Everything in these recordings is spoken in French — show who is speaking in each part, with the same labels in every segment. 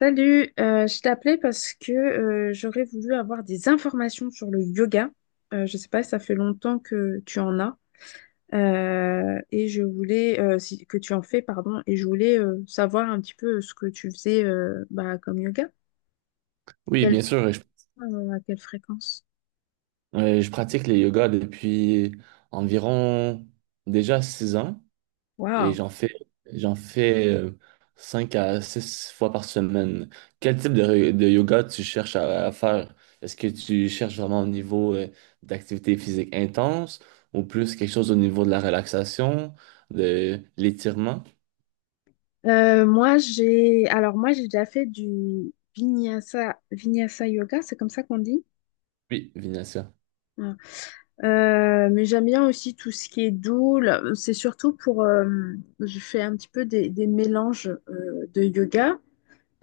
Speaker 1: Je t'appelais parce que j'aurais voulu avoir des informations sur le yoga. Je sais pas, ça fait longtemps que tu en as et je voulais que tu en fais, pardon, et je voulais savoir un petit peu ce que tu faisais comme yoga.
Speaker 2: Oui,
Speaker 1: Quel
Speaker 2: bien sûr.
Speaker 1: À quelle fréquence?
Speaker 2: Je pratique le yoga depuis environ déjà 6 ans et
Speaker 1: Waouh.
Speaker 2: j'en fais 5 à 6 fois par semaine. Quel type de yoga tu cherches à faire? Est-ce que tu cherches vraiment au niveau d'activité physique intense ou plus quelque chose au niveau de la relaxation, de l'étirement?
Speaker 1: Moi j'ai déjà fait du vinyasa yoga, c'est comme ça qu'on dit.
Speaker 2: Oui, Vinacia.
Speaker 1: Euh, mais j'aime bien aussi tout ce qui est doux là. C'est surtout pour je fais un petit peu des mélanges de yoga.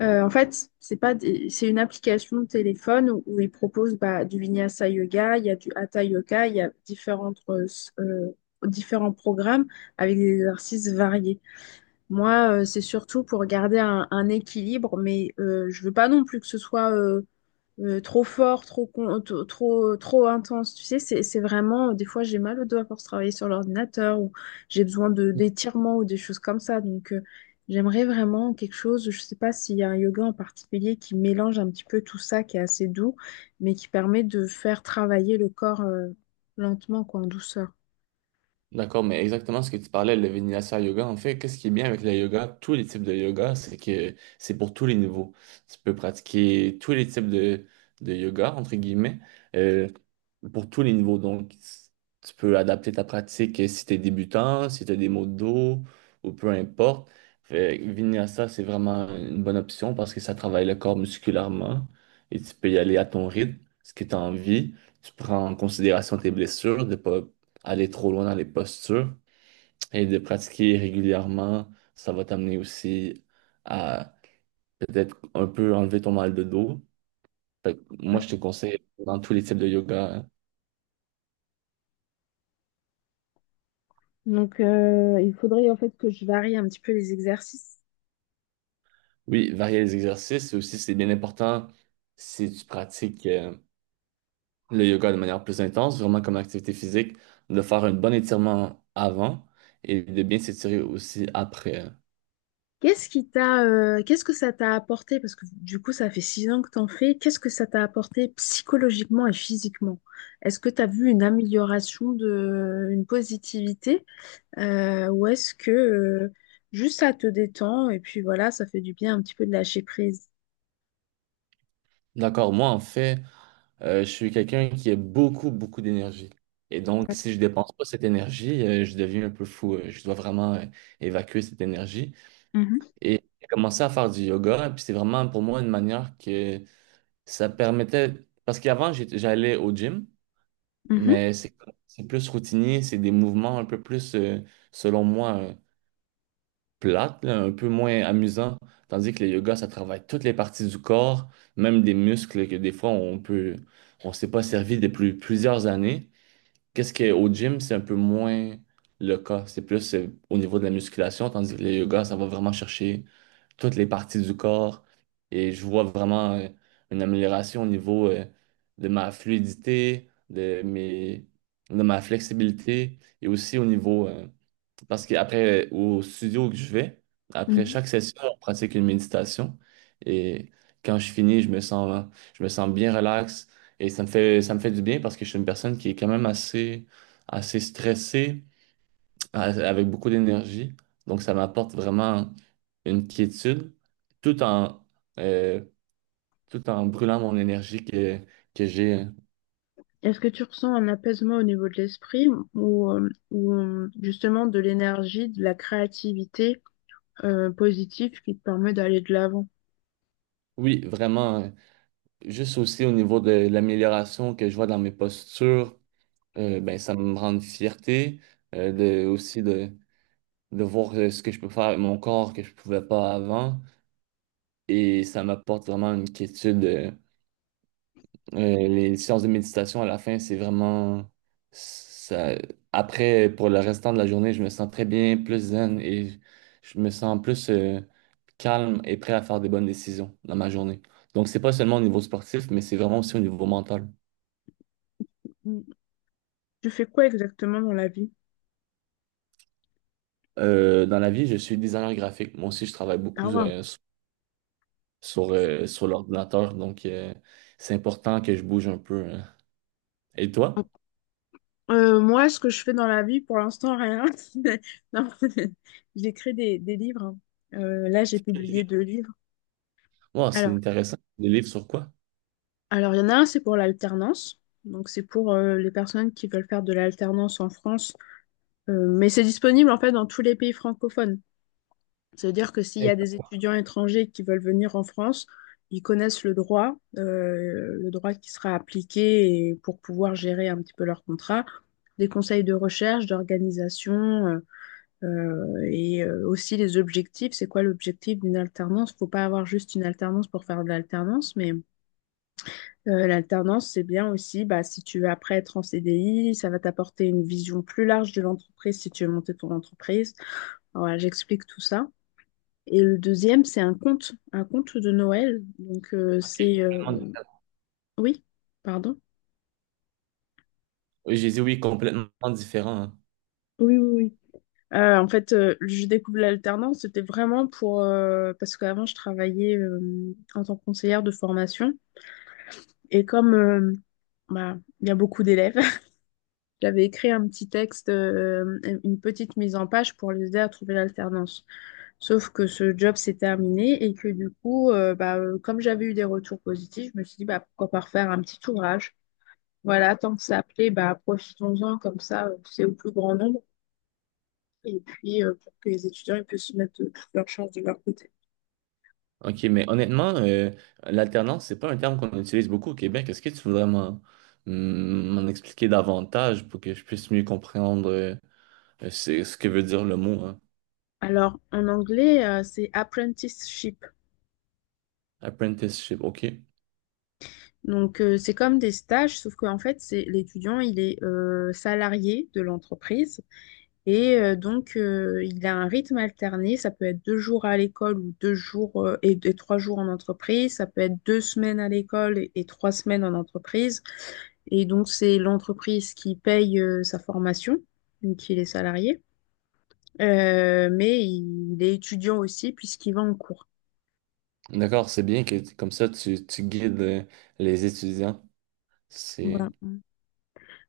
Speaker 1: En fait, c'est pas des- c'est une application de téléphone où ils proposent bah, du Vinyasa Yoga, il y a du Hatha Yoga, il y a différents programmes avec des exercices variés. Moi, c'est surtout pour garder un équilibre, mais je veux pas non plus que ce soit trop fort, trop, con- to- trop, trop intense. Tu sais, c'est vraiment, des fois, j'ai mal au doigt pour travailler sur l'ordinateur ou j'ai besoin d'étirements ou des choses comme ça. Donc, j'aimerais vraiment quelque chose, je sais pas s'il y a un yoga en particulier qui mélange un petit peu tout ça, qui est assez doux, mais qui permet de faire travailler le corps, lentement, quoi, en douceur.
Speaker 2: D'accord, mais exactement ce que tu parlais, le Vinyasa Yoga, en fait, qu'est-ce qui est bien avec le yoga, tous les types de yoga, c'est que c'est pour tous les niveaux. Tu peux pratiquer tous les types de yoga, entre guillemets, euh, pour tous les niveaux. Donc, tu peux adapter ta pratique si tu es débutant, si tu as des maux de dos, ou peu importe. Fait que Vinyasa, c'est vraiment une bonne option parce que ça travaille le corps musculairement et tu peux y aller à ton rythme, ce que tu as envie. Tu prends en considération tes blessures, de ne pas aller trop loin dans les postures et de pratiquer régulièrement, ça va t'amener aussi à peut-être un peu enlever ton mal de dos. Fait que moi,
Speaker 1: Ouais.
Speaker 2: je te conseille dans tous les types de yoga, hein.
Speaker 1: Donc, il faudrait en fait que je varie un petit peu les exercices.
Speaker 2: Oui, varier les exercices et aussi, c'est bien important si tu pratiques le yoga de manière plus intense, vraiment comme activité physique, de faire un bon étirement avant et de bien s'étirer aussi après.
Speaker 1: Qu'est-ce que ça t'a apporté? Parce que du coup, ça fait six ans que t'en fais. Qu'est-ce que ça t'a apporté psychologiquement et physiquement? Est-ce que t'as vu une amélioration de, une positivité? Ou est-ce que juste ça te détend et puis voilà, ça fait du bien un petit peu de lâcher prise?
Speaker 2: D'accord, moi, en fait. Je suis quelqu'un qui a beaucoup, beaucoup d'énergie. Et donc, si
Speaker 1: D'accord.
Speaker 2: je dépense pas cette énergie, je deviens un peu fou. Je dois vraiment évacuer cette énergie.
Speaker 1: Mhm,
Speaker 2: Et j'ai commencé à faire du yoga. Puis c'est vraiment pour moi une manière que ça permettait... Parce qu'avant, j'allais au gym,
Speaker 1: mhm,
Speaker 2: mais c'est plus routinier. C'est des mouvements un peu plus, selon moi, plates, là, un peu moins amusants. Tandis que le yoga, ça travaille toutes les parties du corps, même des muscles que des fois, on peut... On s'est pas servi depuis plusieurs années. Qu'est-ce que au gym, c'est un peu moins le cas. C'est plus au niveau de la musculation, tandis que le yoga, ça va vraiment chercher toutes les parties du corps. Et je vois vraiment une amélioration au niveau de ma fluidité, de ma flexibilité et aussi au niveau parce qu'après, au studio que je vais, après
Speaker 1: mhm.
Speaker 2: chaque session, on pratique une méditation. Et quand je finis, je me sens bien relax. Et ça me fait du bien parce que je suis une personne qui est quand même assez, assez stressée, a- avec beaucoup d'énergie. Donc, ça m'apporte vraiment une quiétude tout en, euh, tout en brûlant mon énergie que j'ai.
Speaker 1: Est-ce que tu ressens un apaisement au niveau de l'esprit ou justement de l'énergie, de la créativité positive qui te permet d'aller de l'avant?
Speaker 2: Oui, vraiment, juste aussi au niveau de l'amélioration que je vois dans mes postures. Ben, ça me rend une fierté euh, de, aussi de, de voir ce que je peux faire avec mon corps que je pouvais pas avant. Et ça m'apporte vraiment une quiétude. Euh, les séances de méditation à la fin, c'est vraiment... Ça... Après, pour le restant de la journée, je me sens très bien, plus zen et je me sens plus calme et prêt à faire des bonnes décisions dans ma journée. Donc, c'est pas seulement au niveau sportif, mais c'est vraiment aussi au niveau mental.
Speaker 1: Tu fais quoi exactement dans la vie?
Speaker 2: Dans la vie, je suis designer graphique. Moi aussi, je travaille
Speaker 1: Ah
Speaker 2: beaucoup
Speaker 1: ouais.
Speaker 2: sur l'ordinateur. Donc, c'est important que je bouge un peu, hein. Et toi?
Speaker 1: Moi, ce que je fais dans la vie, pour l'instant, rien. Non, j'écris des livres, hein. Là, j'ai publié deux livres.
Speaker 2: Wow, c'est
Speaker 1: Alors,
Speaker 2: intéressant. Des livres sur quoi?
Speaker 1: alors, il y en a un, c'est pour l'alternance. Donc, c'est pour les personnes qui veulent faire de l'alternance en France. Mais c'est disponible, en fait, dans tous les pays francophones. Ça veut dire que s'il y a des étudiants étrangers qui veulent venir en France, ils connaissent le droit qui sera appliqué, et pour pouvoir gérer un petit peu leur contrat, des conseils de recherche, d'organisation et aussi les objectifs. C'est quoi l'objectif d'une alternance? Faut pas avoir juste une alternance pour faire de l'alternance, mais l'alternance, c'est bien aussi, bah, si tu veux après être en CDI, ça va t'apporter une vision plus large de l'entreprise si tu veux monter ton entreprise. Alors, voilà, j'explique tout ça. Et le deuxième, c'est un conte de Noël.
Speaker 2: Ok, complètement différent.
Speaker 1: Oui, pardon.
Speaker 2: Oui, j'ai dit oui, complètement différent, hein.
Speaker 1: Oui, oui, oui. En fait, je découvre l'alternance, c'était vraiment pour... parce qu'avant, je travaillais en tant que conseillère de formation. Et comme il y a beaucoup d'élèves, j'avais écrit un petit texte, une petite mise en page pour les aider à trouver l'alternance. Sauf que ce job s'est terminé et que du coup, comme j'avais eu des retours positifs, je me suis dit, bah, pourquoi pas refaire un petit ouvrage. Voilà, tant que ça plaît, bah, profitons-en, comme ça, c'est au plus grand nombre. Et puis, pour que les étudiants ils puissent mettre toutes leurs chances de leur côté.
Speaker 2: OK, mais honnêtement, l'alternance, c'est pas un terme qu'on utilise beaucoup au Québec. Est-ce que tu voudrais m'en expliquer davantage pour que je puisse mieux comprendre ce que veut dire le mot, hein?
Speaker 1: Alors, en anglais, c'est apprenticeship.
Speaker 2: Apprenticeship, OK.
Speaker 1: Donc, c'est comme des stages, sauf qu'en fait, c'est l'étudiant, il est salarié de l'entreprise. Et donc, il a un rythme alterné. Ça peut être deux jours à l'école ou deux jours et et trois jours en entreprise. Ça peut être deux semaines à l'école et trois semaines en entreprise. Et donc, c'est l'entreprise qui paye sa formation, donc il est salarié. Mais il est étudiant aussi puisqu'il va en cours.
Speaker 2: D'accord, c'est bien que comme ça, tu guides les étudiants.
Speaker 1: Voilà.
Speaker 2: C'est...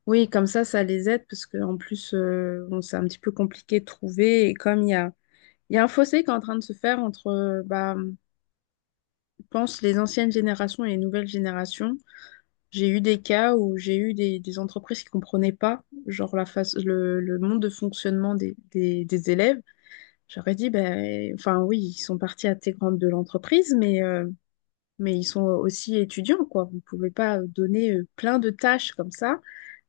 Speaker 1: Oui, comme ça les aide parce qu'en plus, bon, c'est un petit peu compliqué de trouver. Et comme il y a un fossé qui est en train de se faire entre pense les anciennes générations et les nouvelles générations, j'ai eu des cas où j'ai eu des entreprises qui comprenaient pas genre la face, le monde de fonctionnement des élèves. J'aurais dit, ben, enfin oui, ils sont partis à intégrante de l'entreprise, mais ils sont aussi étudiants, quoi. Vous ne pouvez pas donner plein de tâches comme ça,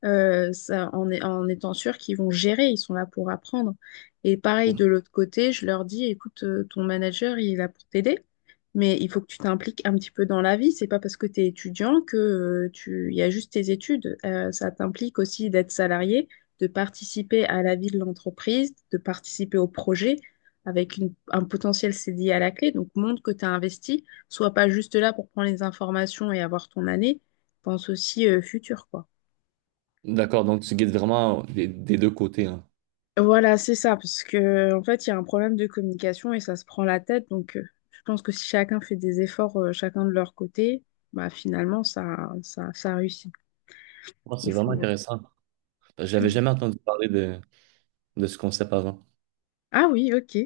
Speaker 1: en étant sûr qu'ils vont gérer, ils sont là pour apprendre. Et pareil, de l'autre côté, je leur dis, écoute, ton manager, il est là pour t'aider, mais il faut que tu t'impliques un petit peu dans la vie. C'est pas parce que tu es étudiant que il y a juste tes études. Ça t'implique aussi d'être salarié, de participer à la vie de l'entreprise, de participer au projet avec un potentiel CDI à la clé. Donc, montre que tu as investi. Sois pas juste là pour prendre les informations et avoir ton année. Pense aussi futur, quoi.
Speaker 2: D'accord, donc tu guides vraiment des deux côtés, hein.
Speaker 1: Voilà, c'est ça, parce que en fait, il y a un problème de communication et ça se prend la tête. Donc, je pense que si chacun fait des efforts, chacun de leur côté, bah finalement, ça réussit.
Speaker 2: Oh, c'est
Speaker 1: Il
Speaker 2: vraiment
Speaker 1: faut.
Speaker 2: intéressant. J'avais
Speaker 1: Ouais.
Speaker 2: jamais entendu parler de ce concept avant.
Speaker 1: Ah oui, ok.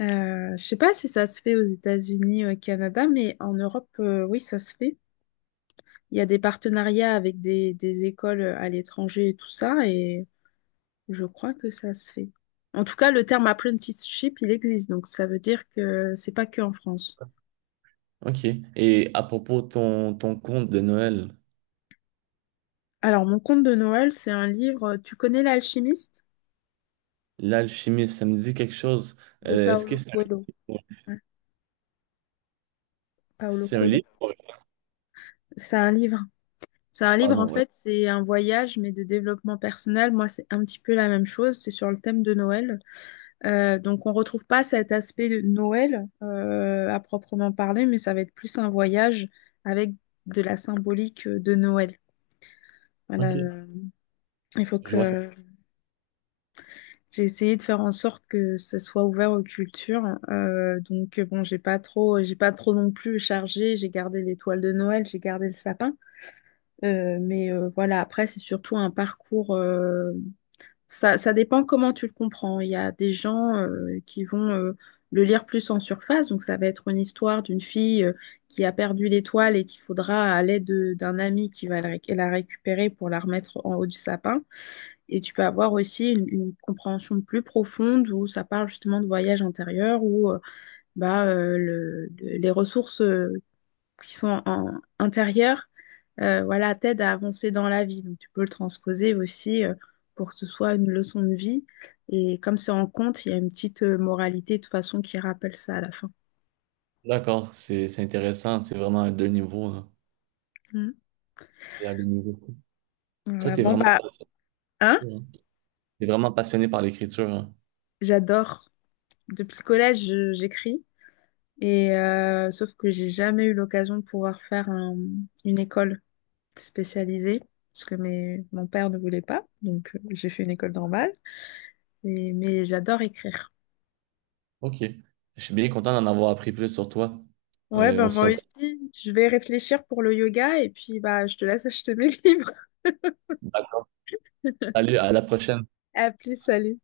Speaker 1: Je sais pas si ça se fait aux États-Unis, au Canada, mais en Europe, oui, ça se fait. Il y a des partenariats avec des écoles à l'étranger et tout ça, et je crois que ça se fait. En tout cas, le terme apprenticeship, il existe, donc ça veut dire que c'est pas que en France.
Speaker 2: OK. Et à propos de ton conte de Noël,
Speaker 1: Alors, mon conte de Noël, c'est un livre, tu connais L'Alchimiste
Speaker 2: L'Alchimiste, ça me dit quelque chose.
Speaker 1: de
Speaker 2: Est-ce que
Speaker 1: Paolo
Speaker 2: c'est un,
Speaker 1: Coelho. Hein, Paolo
Speaker 2: C'est un
Speaker 1: Coelho?
Speaker 2: livre?
Speaker 1: C'est un livre. C'est un
Speaker 2: Ah
Speaker 1: livre, en
Speaker 2: non, ouais.
Speaker 1: fait, c'est un voyage, mais de développement personnel. Moi, c'est un petit peu la même chose. C'est sur le thème de Noël. Donc, on retrouve pas cet aspect de Noël à proprement parler, mais ça va être plus un voyage avec de la symbolique de Noël. Voilà.
Speaker 2: OK.
Speaker 1: euh, Il faut
Speaker 2: Je vois ça.
Speaker 1: que j'ai essayé de faire en sorte que ce soit ouvert aux cultures. Donc bon, j'ai pas trop non plus chargé. J'ai gardé l'étoile de Noël, j'ai gardé le sapin. Mais voilà, après c'est surtout un parcours. Ça ça dépend comment tu le comprends. Il y a des gens qui vont le lire plus en surface. Donc ça va être une histoire d'une fille qui a perdu l'étoile et qu'il faudra à l'aide d'un ami qui va la récupérer pour la remettre en haut du sapin. Et tu peux avoir aussi une compréhension plus profonde où ça parle justement de voyage intérieur, où les ressources qui sont intérieures voilà, t'aident à avancer dans la vie. Donc tu peux le transposer aussi pour que ce soit une leçon de vie. Et comme c'est en compte, il y a une petite moralité de toute façon qui rappelle ça à la fin.
Speaker 2: D'accord, c'est intéressant. C'est vraiment à deux niveaux, hein.
Speaker 1: Mm.
Speaker 2: C'est à deux niveaux. Toi,
Speaker 1: Voilà,
Speaker 2: t'es
Speaker 1: bon
Speaker 2: vraiment,
Speaker 1: bah, hein,
Speaker 2: passionné, hein. T'es vraiment passionné par l'écriture, hein.
Speaker 1: j'adore. Depuis le collège, j'écris. Et sauf que j'ai jamais eu l'occasion de pouvoir faire une école spécialisée parce que mon père ne voulait pas, donc j'ai fait une école normale. Mais j'adore écrire.
Speaker 2: OK. Je suis bien content d'en avoir appris plus sur toi.
Speaker 1: Ouais, ben
Speaker 2: On se
Speaker 1: moi
Speaker 2: reprend.
Speaker 1: aussi, je vais réfléchir pour le yoga et puis bah je te laisse acheter mes livres.
Speaker 2: Salut, à la prochaine.
Speaker 1: À plus, salut.